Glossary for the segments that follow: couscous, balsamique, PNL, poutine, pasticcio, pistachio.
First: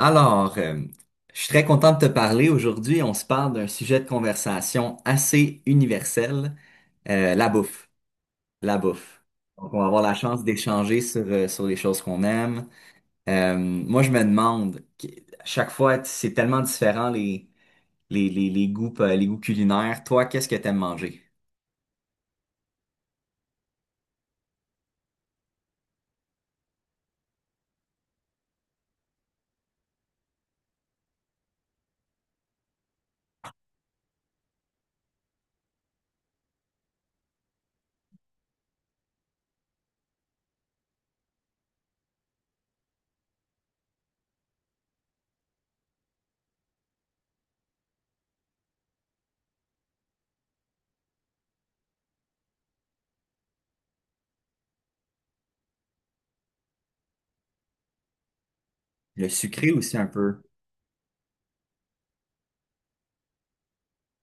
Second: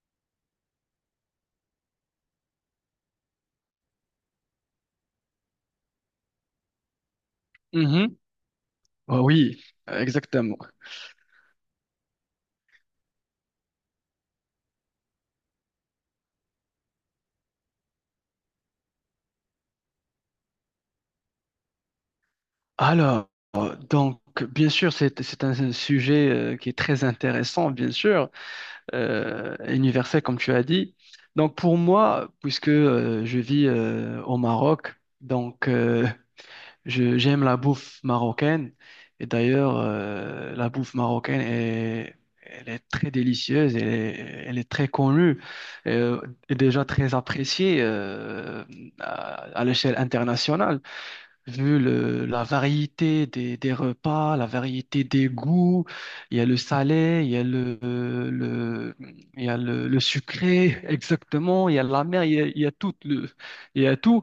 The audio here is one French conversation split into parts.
Alors, euh, je suis très content de te parler. Aujourd'hui, on se parle d'un sujet de conversation assez universel, la bouffe. Mhm. La Oh bouffe. oui, Donc, on va avoir la chance exactement. d'échanger sur les choses qu'on aime. Moi, je me demande, à chaque fois, c'est tellement différent les goûts, les goûts culinaires. Toi, qu'est-ce que t'aimes manger? Alors, donc, bien sûr, c'est un sujet qui est très intéressant, bien sûr, universel, comme tu as dit. Donc, pour moi, puisque je vis au Maroc, donc, j'aime la bouffe marocaine. Et d'ailleurs, la bouffe marocaine est très délicieuse, elle est très connue euh, et déjà très appréciée à à l'échelle internationale. Vu la variété des repas, la variété des goûts, il y a le salé, il y a le, Le il y a sucré aussi le un peu. sucré, exactement, il y a la mer, il y a tout.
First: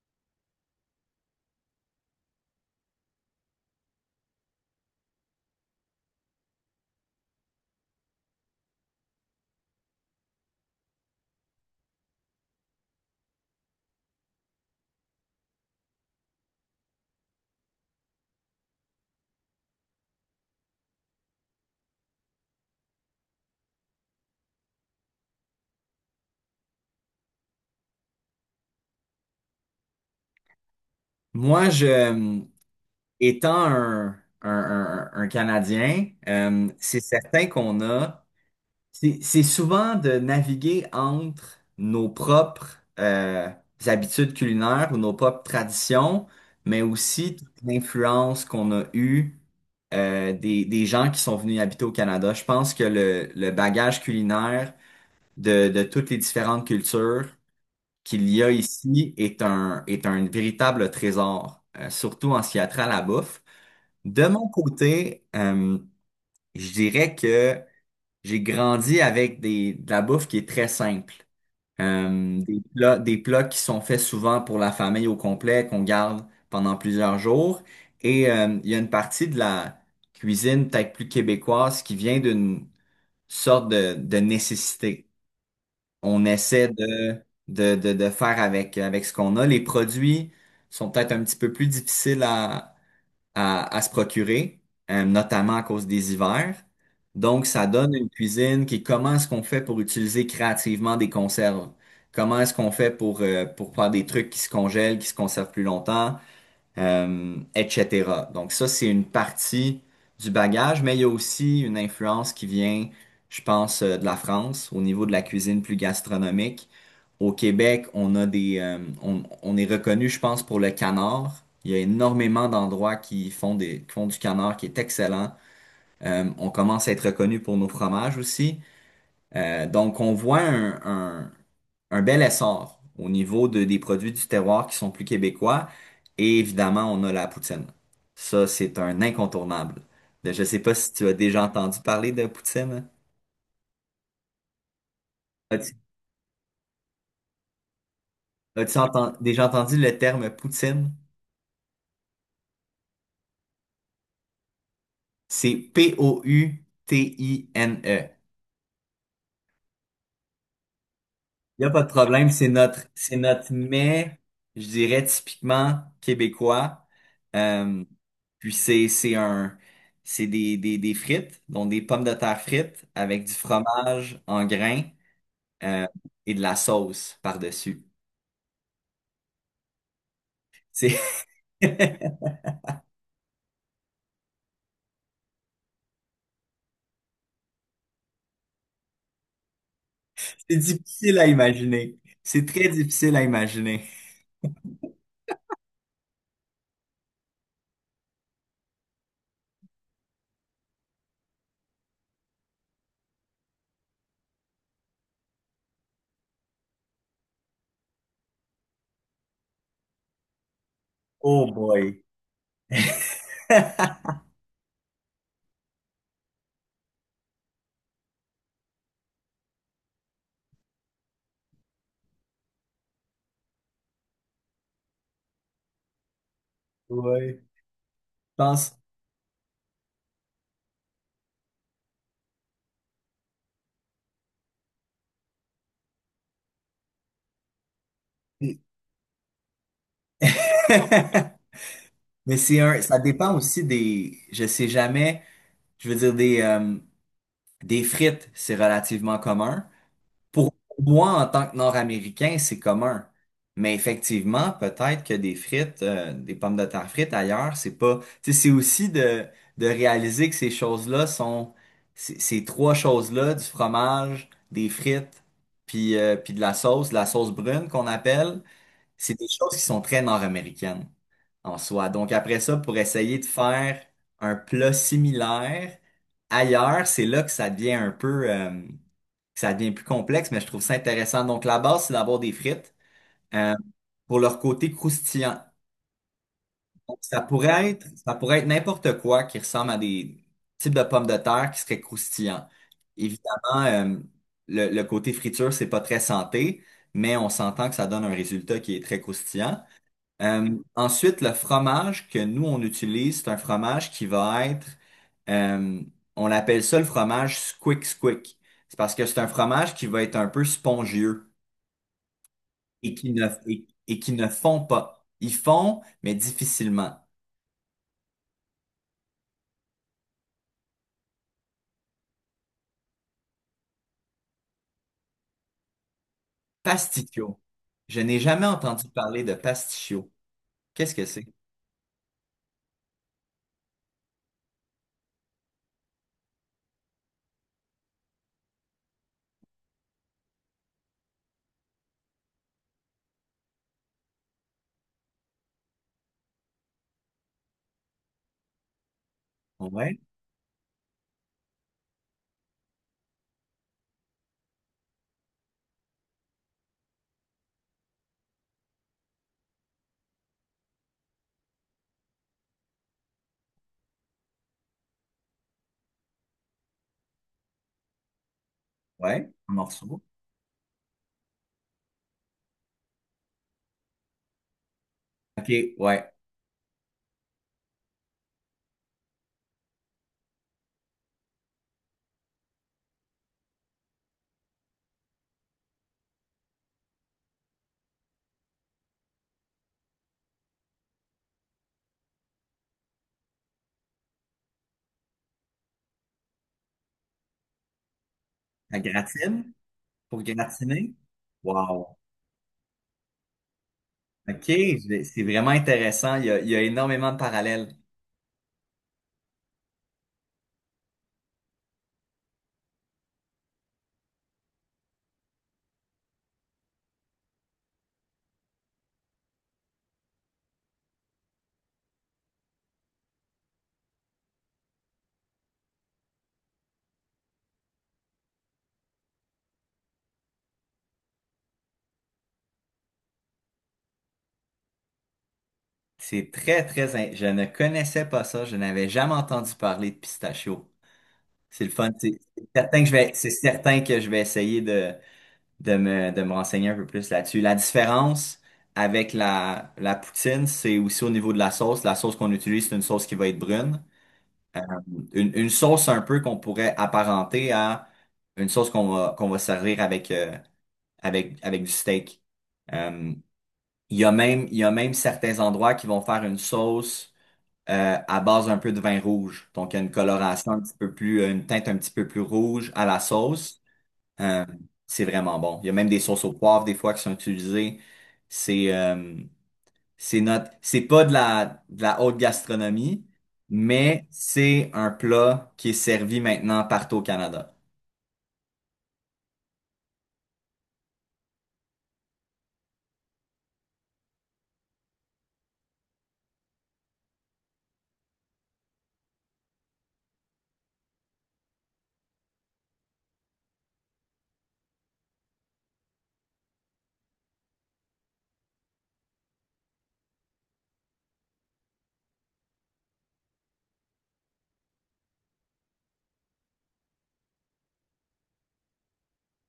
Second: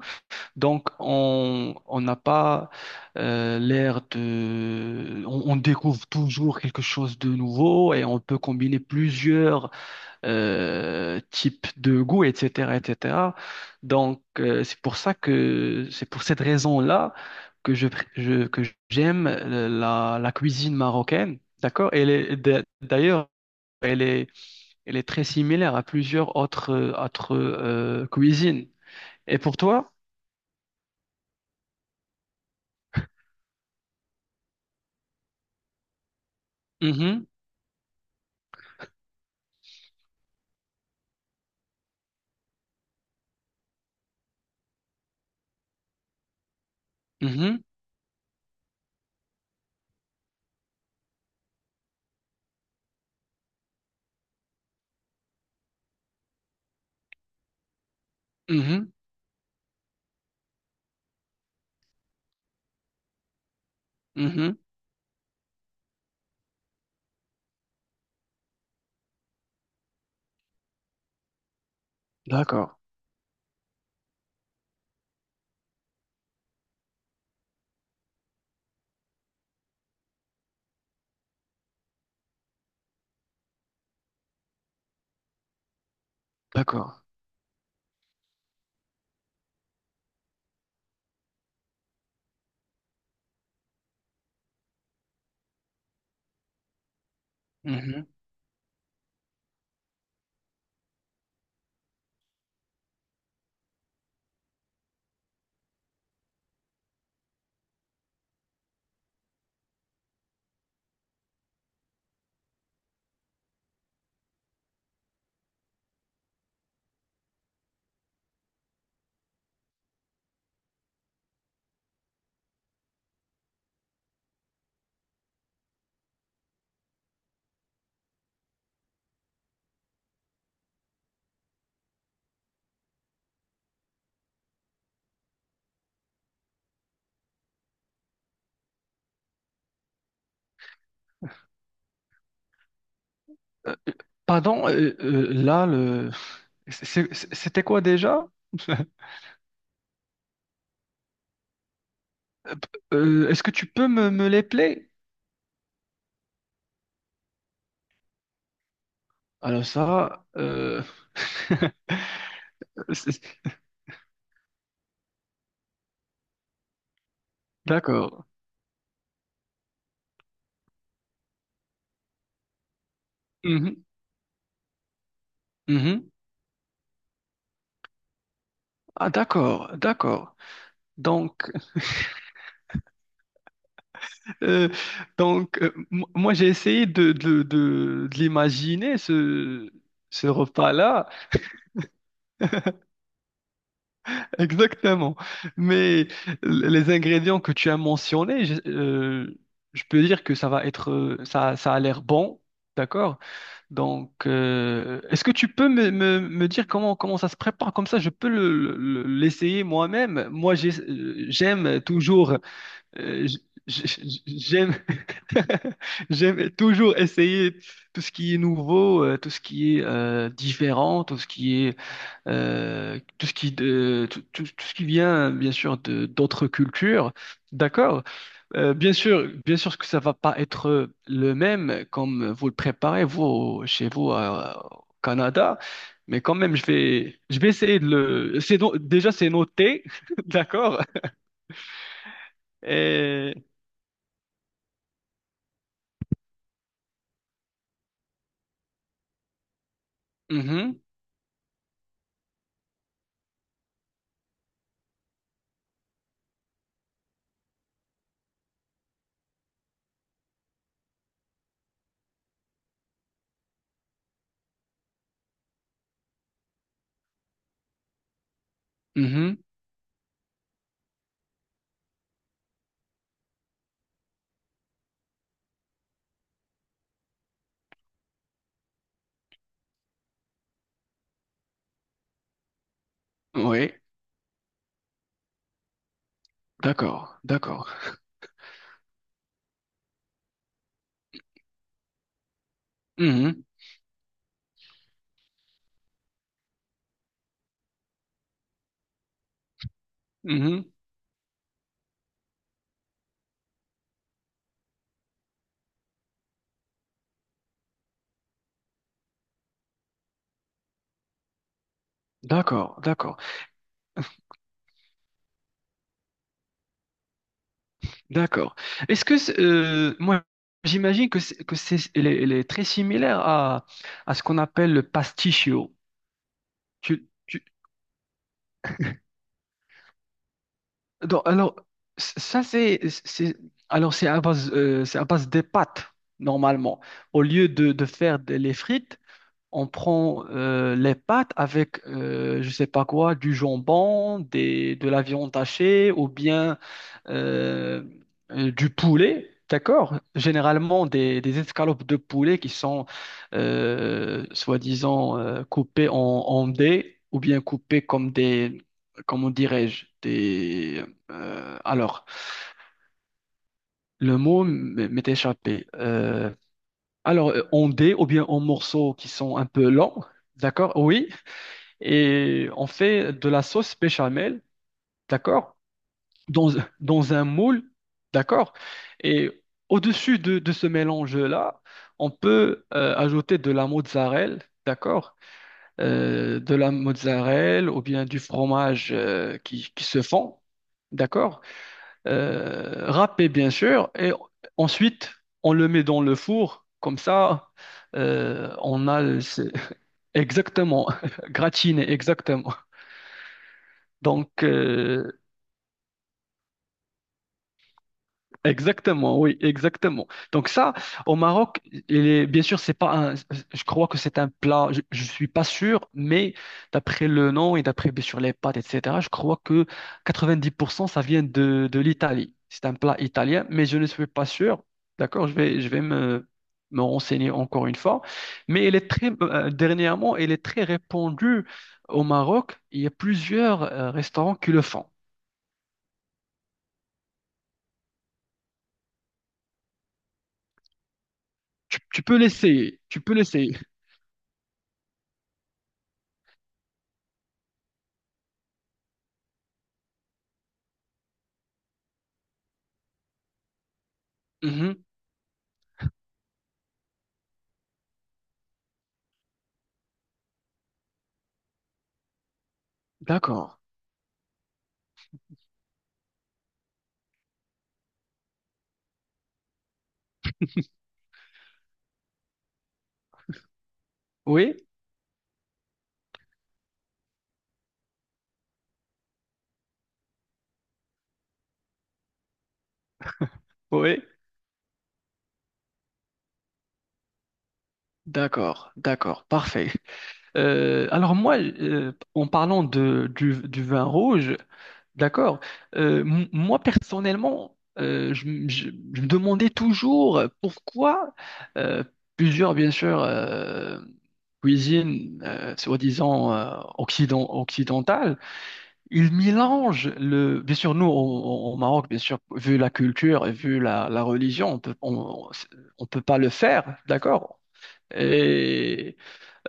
Donc, on n'a pas On découvre toujours quelque chose de nouveau et on peut combiner plusieurs type de goût, etc., etc. Donc, c'est pour cette raison-là que je, pr- je- que j'aime la cuisine marocaine, d'accord? Elle est d'ailleurs, elle est, elle est très similaire à plusieurs autres cuisines. Et pour toi? Moi, je, étant un Canadien, c'est Mhm, certain qu'on a. C'est souvent de naviguer entre nos propres habitudes culinaires ou nos propres traditions, mais aussi mhm, toute l'influence qu'on a eue des gens qui sont venus habiter au Canada. Je pense que le bagage culinaire de toutes les différentes cultures qu'il y a mhm, ici est est un véritable trésor, surtout en ce qui a trait à la bouffe. De mon mhm. côté, je dirais que j'ai grandi avec de la bouffe qui est très simple. D'accord, Des plats qui sont faits souvent pour la famille au complet, qu'on garde pendant plusieurs jours. Il y a une partie de la cuisine peut-être plus québécoise qui vient d'une sorte de nécessité. On essaie d'accord. De faire avec ce qu'on a. Les produits sont peut-être un petit peu plus difficiles à se procurer, notamment à cause des hivers. Donc, ça donne Mhm. une cuisine qui est comment est-ce qu'on fait pour utiliser créativement des conserves? Comment est-ce qu'on fait pour faire des trucs qui se congèlent, qui se conservent plus longtemps? Etc. Donc ça, c'est une partie du bagage, mais il y a aussi une influence qui vient, je pense, de la France au niveau de la cuisine plus gastronomique. Au Québec, on a on est reconnu, je pense, pour le canard. Il y a énormément d'endroits qui font qui font du canard qui est excellent. On commence à être reconnu pour nos fromages aussi. Donc, on voit un bel essor au niveau des produits du terroir qui sont plus québécois. Et évidemment, on a la poutine. Ça, c'est un incontournable. Je ne sais pas si tu as déjà entendu parler de poutine. Euh, euh, pardon, là, As-tu C'était quoi déjà? Déjà entendu le terme poutine? Euh, est-ce que tu peux me les play? C'est P-O-U-T-I-N-E. Alors ça, Il n'y a pas de problème, c'est c'est- notre mets, je dirais, typiquement québécois. Euh, d'accord. Puis c'est un, c'est des frites, donc des pommes de terre frites avec du Mhm, fromage en grains euh, mhm. et de la sauce par-dessus. Ah d'accord, d'accord. C'est Donc, c'est euh, moi j'ai essayé de l'imaginer ce repas-là difficile à imaginer. C'est très difficile à imaginer. exactement. Mais les ingrédients que tu as mentionnés, je peux dire que ça va être, ça a l'air bon, d'accord? Donc, est-ce que tu peux me dire comment ça se prépare? Comme ça, je peux l'essayer moi-même. Moi, Oh j'aime boy. toujours, euh, j- j- j'aime, j'aime toujours essayer tout ce qui est nouveau, tout ce qui est différent, tout ce qui est, tout ce qui, tout ce qui vient, bien sûr, de d'autres cultures. Ouais. Je D'accord? pense. Bien sûr que ça va pas être le même comme vous le préparez vous chez vous au Canada, mais quand même je vais essayer de le c'est no- déjà c'est noté, d'accord? Mais c'est un, ça Et dépend aussi des, je sais jamais, je veux dire des frites, c'est relativement commun. Pour mhm, moi, en tant que Nord-Américain, c'est commun. Mais effectivement, peut-être que des frites, des pommes de terre frites ailleurs, c'est pas. Tu sais, c'est aussi de réaliser que ces choses-là sont. Ces trois choses-là, du fromage, des frites, puis de la sauce brune qu'on appelle, c'est des mhm, choses qui sont très nord-américaines en soi. Donc après ça, pour essayer de faire un plat similaire ailleurs, c'est là que ça devient un peu, que ça devient plus complexe, mais je trouve ça intéressant. Donc la base, c'est d'avoir des frites euh, oui, pour leur côté croustillant. Donc, d'accord, d'accord. Ça pourrait être n'importe quoi qui ressemble à des types de pommes de terre qui seraient croustillants. Mhm, Évidemment, le côté friture, c'est pas très santé, mais on s'entend que ça donne un résultat qui est très croustillant. Mhm, Ensuite, le fromage que nous, on utilise, c'est un fromage qui va être, euh, on l'appelle ça le fromage squick squick. C'est parce que c'est un fromage qui va être un peu spongieux d'accord, d'accord, et qui ne fond pas. Ils fond, mais difficilement. d'accord. Est-ce que moi j'imagine que c'est elle est très similaire à ce qu'on appelle le pasticcio. Pasticcio. Je n'ai jamais entendu parler de pasticcio. Qu'est-ce que Donc, c'est? alors, ça, c'est, c'est à base des pâtes, normalement. Au lieu de faire les frites, on prend les pâtes avec, je sais pas quoi, du jambon, de la viande hachée, ou bien euh, du poulet, Ouais, d'accord? Généralement des escalopes de poulet qui sont soi-disant coupées en dés ou bien coupées comme des, comment dirais-je, alors, le mot m'est échappé. Alors, en dés ou bien en morceaux qui ouais, sont un un peu longs, morceau. d'accord? Oui. Et on fait de la sauce béchamel, d'accord? OK, ouais. dans, dans un moule, d'accord? Et au-dessus de ce mélange-là, on peut ajouter de la mozzarella, d'accord? De la mozzarella ou bien du fromage qui se fond, d'accord? Râpé, bien sûr. Et ensuite, on le met dans le four, comme ça, La on a... le- gratine c'est- pour Exactement, gratiner. gratiné, Wow. exactement. Donc, OK, je- euh, c'est vraiment intéressant. Il y a énormément de parallèles. Exactement, oui, exactement. Donc ça, au Maroc, il est, bien sûr, c'est pas un, je crois que c'est un plat, je suis pas sûr, mais d'après le nom et d'après bien sûr les pâtes, etc., je crois que 90% ça vient de l'Italie. C'est un plat italien, mais je ne suis pas sûr. D'accord, je vais me renseigner encore une fois. Mais il est très, dernièrement, il est très répandu au Maroc. Il y a plusieurs restaurants qui le font. C'est très, très... Je ne connaissais pas ça. Je n'avais jamais entendu parler de pistachio. C'est le Tu, fun. tu peux l'essayer, tu peux C'est l'essayer. certain que je vais essayer de, de me renseigner un peu plus là-dessus. La différence avec la poutine, c'est aussi au niveau de la sauce. La sauce qu'on utilise, c'est une sauce qui va être brune. Mhm, Une sauce un peu qu'on pourrait apparenter à une sauce qu'on va servir avec du steak. Euh, d'accord. Il y a même certains endroits qui vont faire une sauce à base un peu de vin rouge. Donc, il y a une coloration un petit peu plus, une teinte un petit peu plus rouge à la sauce. Euh, Oui, c'est vraiment bon. Il y a même des sauces au poivre des fois qui sont utilisées. C'est euh, c'est notre, c'est pas de la, de la haute gastronomie, oui, mais c'est un plat qui est servi maintenant partout au Canada. d'accord, d'accord, parfait. Alors moi, en parlant du vin rouge. D'accord. Moi, personnellement, je me demandais toujours pourquoi euh, plusieurs, bien sûr, cuisines soi-disant occidentales, ils mélangent Bien sûr, nous, au Maroc, bien sûr, vu la culture et vu la religion, on peut pas le faire, d'accord? Et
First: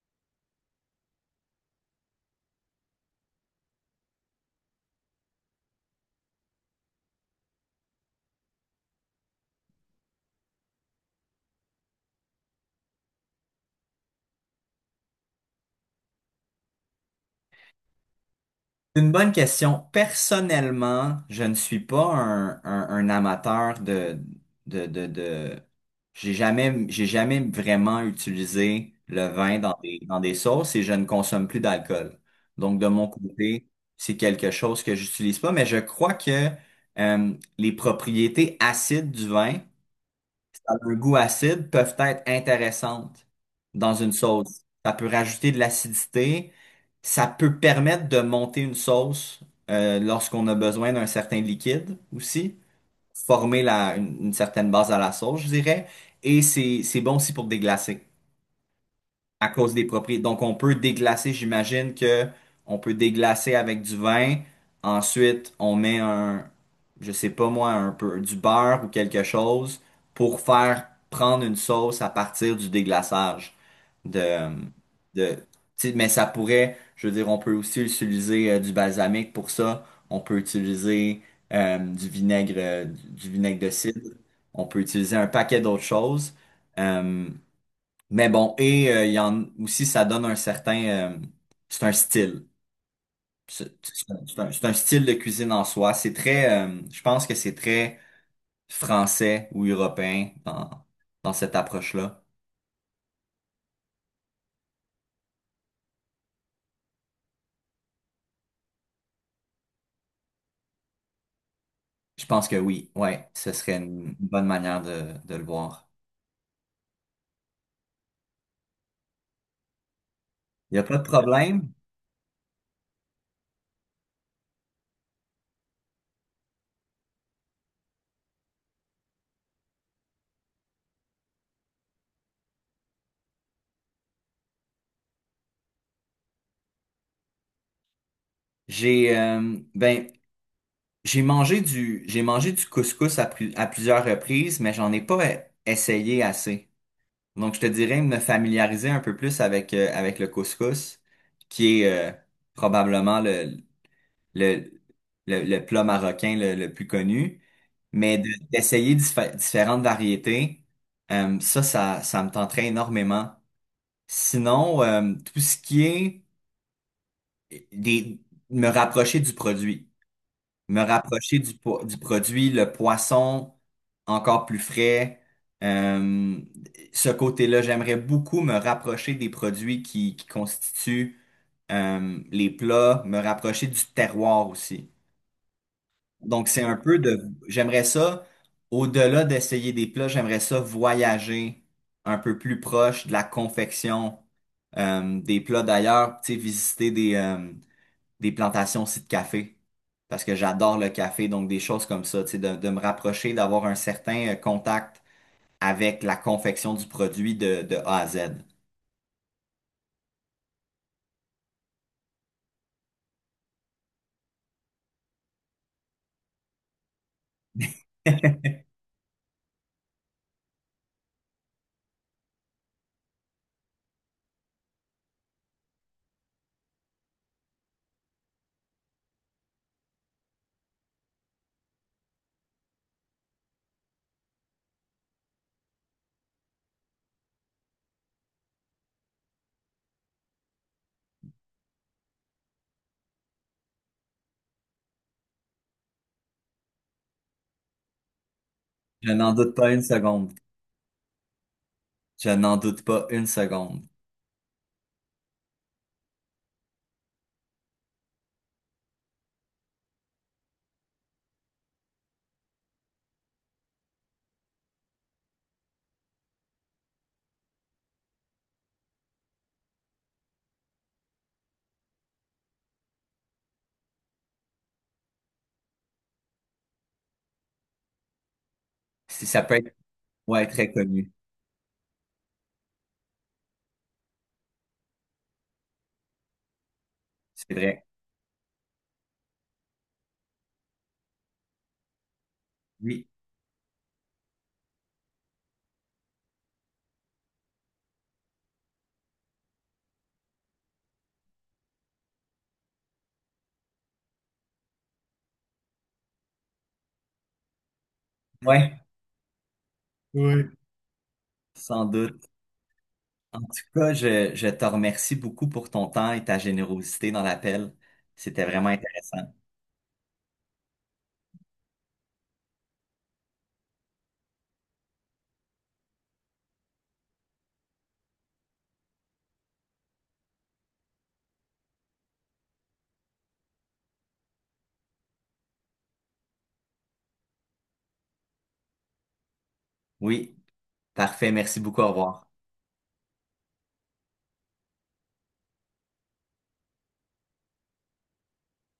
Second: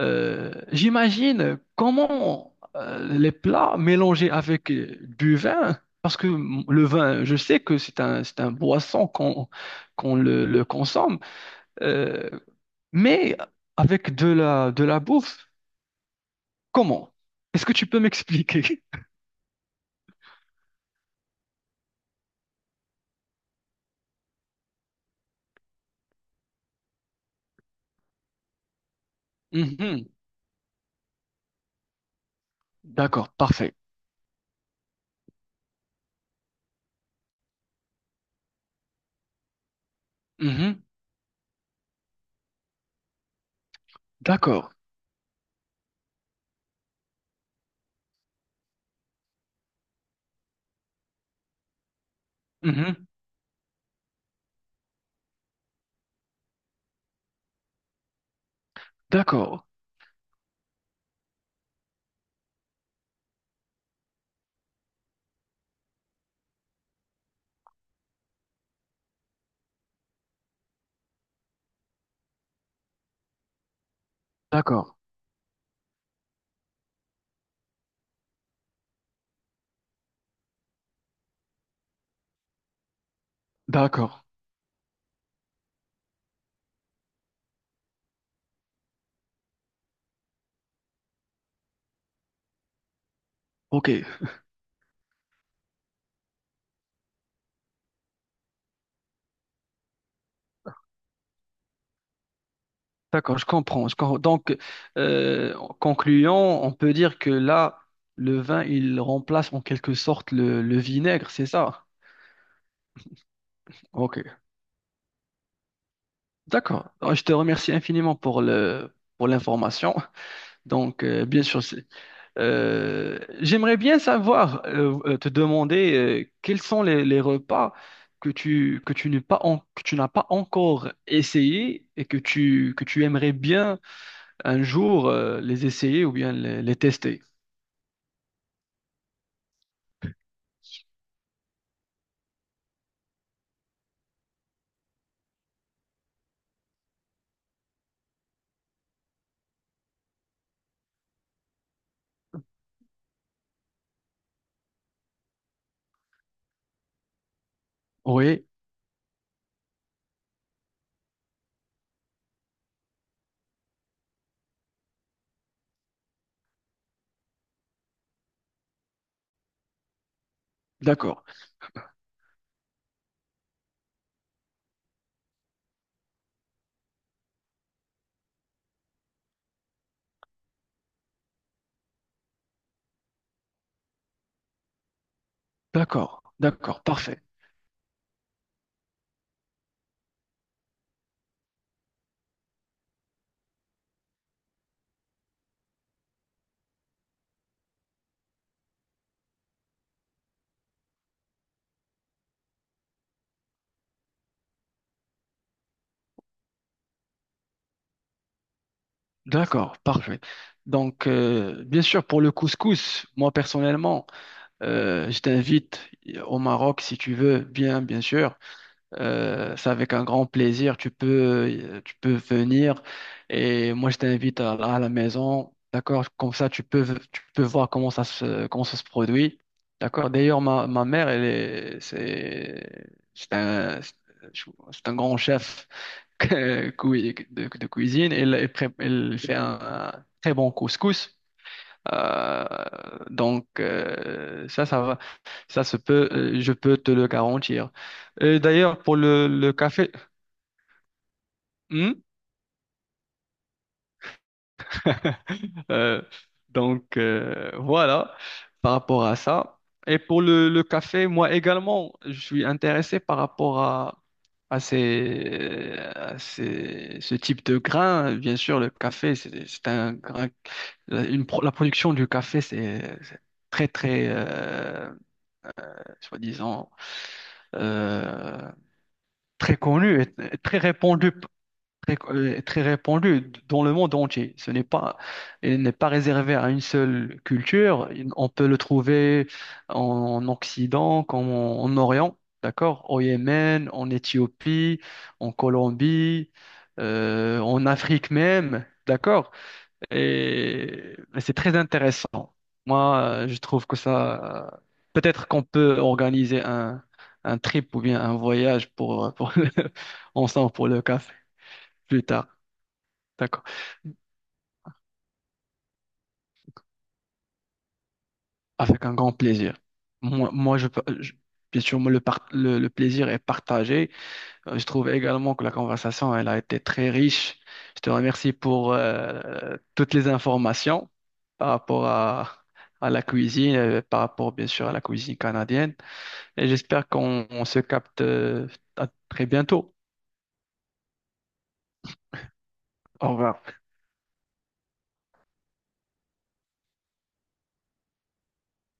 j'imagine comment les plats mélangés avec du vin, parce que le vin, je sais que c'est un boisson qu'on le consomme, euh, mais avec de la bouffe, comment? Est-ce que tu peux m'expliquer? C'est une bonne question. Personnellement, je ne suis pas un amateur de... j'ai jamais vraiment utilisé le vin Mhm. dans des sauces et je ne consomme plus d'alcool. Donc, de mon D'accord, côté, parfait. c'est quelque chose que j'utilise pas, mais je crois que les propriétés acides du vin dans Mhm. un goût acide peuvent être intéressantes dans une sauce. D'accord. Ça peut rajouter de l'acidité, ça peut permettre de monter une sauce lorsqu'on a besoin d'un certain liquide aussi, Mhm. former une certaine base à la sauce, je dirais, et c'est bon aussi pour déglacer à D'accord. cause des propriétés. Donc, on peut déglacer, j'imagine que on peut déglacer avec du vin. Ensuite, on met un, je sais pas moi, un peu du beurre ou quelque chose pour faire prendre une sauce à partir du déglaçage de, D'accord, de, tu sais, mais ça pourrait, je veux dire, on peut aussi utiliser du balsamique pour ça. On peut utiliser du vinaigre de cidre. d'accord, On peut utiliser un paquet d'autres choses. Euh, mais bon, et il y en aussi, ça donne un certain, euh, c'est un style. Ok, Style de cuisine en soi. C'est très, je pense que c'est très français ou européen dans, dans cette approche-là. d'accord, je comprends, je comprends. Donc, en concluant, on peut dire que là, le vin, il remplace en quelque sorte le vinaigre, c'est ça? Je pense que oui, ouais, ce serait une Ok, bonne manière de le voir. d'accord. Alors, je te remercie infiniment pour pour l'information. Il n'y a pas de Donc, bien sûr, problème. J'aimerais bien savoir, te demander, quels sont les repas que tu n'as pas encore essayé et que tu aimerais bien un jour les essayer ou bien les tester. J'ai, euh, ben, j'ai mangé du couscous à plusieurs reprises, mais j'en ai pas essayé assez. Donc, je te dirais me familiariser un peu plus avec, avec le couscous, qui est probablement le, le plat marocain le plus connu, mais Oui, d'essayer différentes variétés, ça me tenterait énormément. Sinon, tout ce qui est des, me rapprocher du produit, me d'accord, rapprocher du produit, le poisson encore plus frais. Euh, Ce côté-là, j'aimerais beaucoup me rapprocher des produits qui constituent les plats, me rapprocher du terroir aussi. d'accord, Donc, c'est un d'accord, peu de... parfait, J'aimerais ça, au-delà d'essayer des plats, j'aimerais ça voyager un peu plus proche de la confection des plats d'ailleurs, tu sais, visiter des plantations aussi de café. Parce que j'adore le café, donc des choses comme ça, tu sais, de me rapprocher, d'avoir un certain contact avec la confection du produit de A à Z. d'accord, parfait. Donc, bien sûr, pour le couscous, moi personnellement, je t'invite au Maroc si tu veux, bien, bien sûr. C'est avec un grand plaisir. Tu peux venir et moi je t'invite à la maison. D'accord? Comme ça, tu peux voir comment ça se produit. D'accord? D'ailleurs, ma mère, elle est, c'est un grand chef de cuisine. Elle fait un très bon couscous. Euh, donc ça va, ça se peut, je peux te le garantir. Et d'ailleurs pour Je le, n'en le doute pas une café, seconde. Hmm. Je n'en doute pas une seconde. Euh, donc voilà par rapport à ça. Et pour le café, moi également, je suis intéressé par rapport à ce type de grain. Bien sûr, le café, c'est un grain, la production du café, c'est très, très, soi-disant, euh, Si ça peut très être, connu et ouais, très très répandu, connu. très, très répandu dans le monde entier. Ce n'est pas, il n'est pas réservé à une seule C'est vrai. culture. On peut le trouver en Occident comme en Orient, d'accord? Au Oui. Yémen, en Éthiopie, en Colombie, en Afrique même, d'accord? Et c'est très intéressant. Moi, je trouve que ça, peut-être qu'on peut organiser un trip ou bien un voyage Ouais, pour oui. ensemble pour le café Sans plus tard. doute. En D'accord. tout cas, je te remercie beaucoup pour ton temps et ta générosité dans l'appel. C'était vraiment Avec un grand intéressant. plaisir. Moi, bien sûr, moi, le plaisir est partagé. Je trouve également que la conversation, elle a été très riche. Je te remercie pour toutes les informations par rapport à la cuisine, par rapport bien sûr à la cuisine canadienne. Et j'espère qu'on on se capte à très bientôt. Oui, parfait. Merci beaucoup. Au revoir. Au revoir.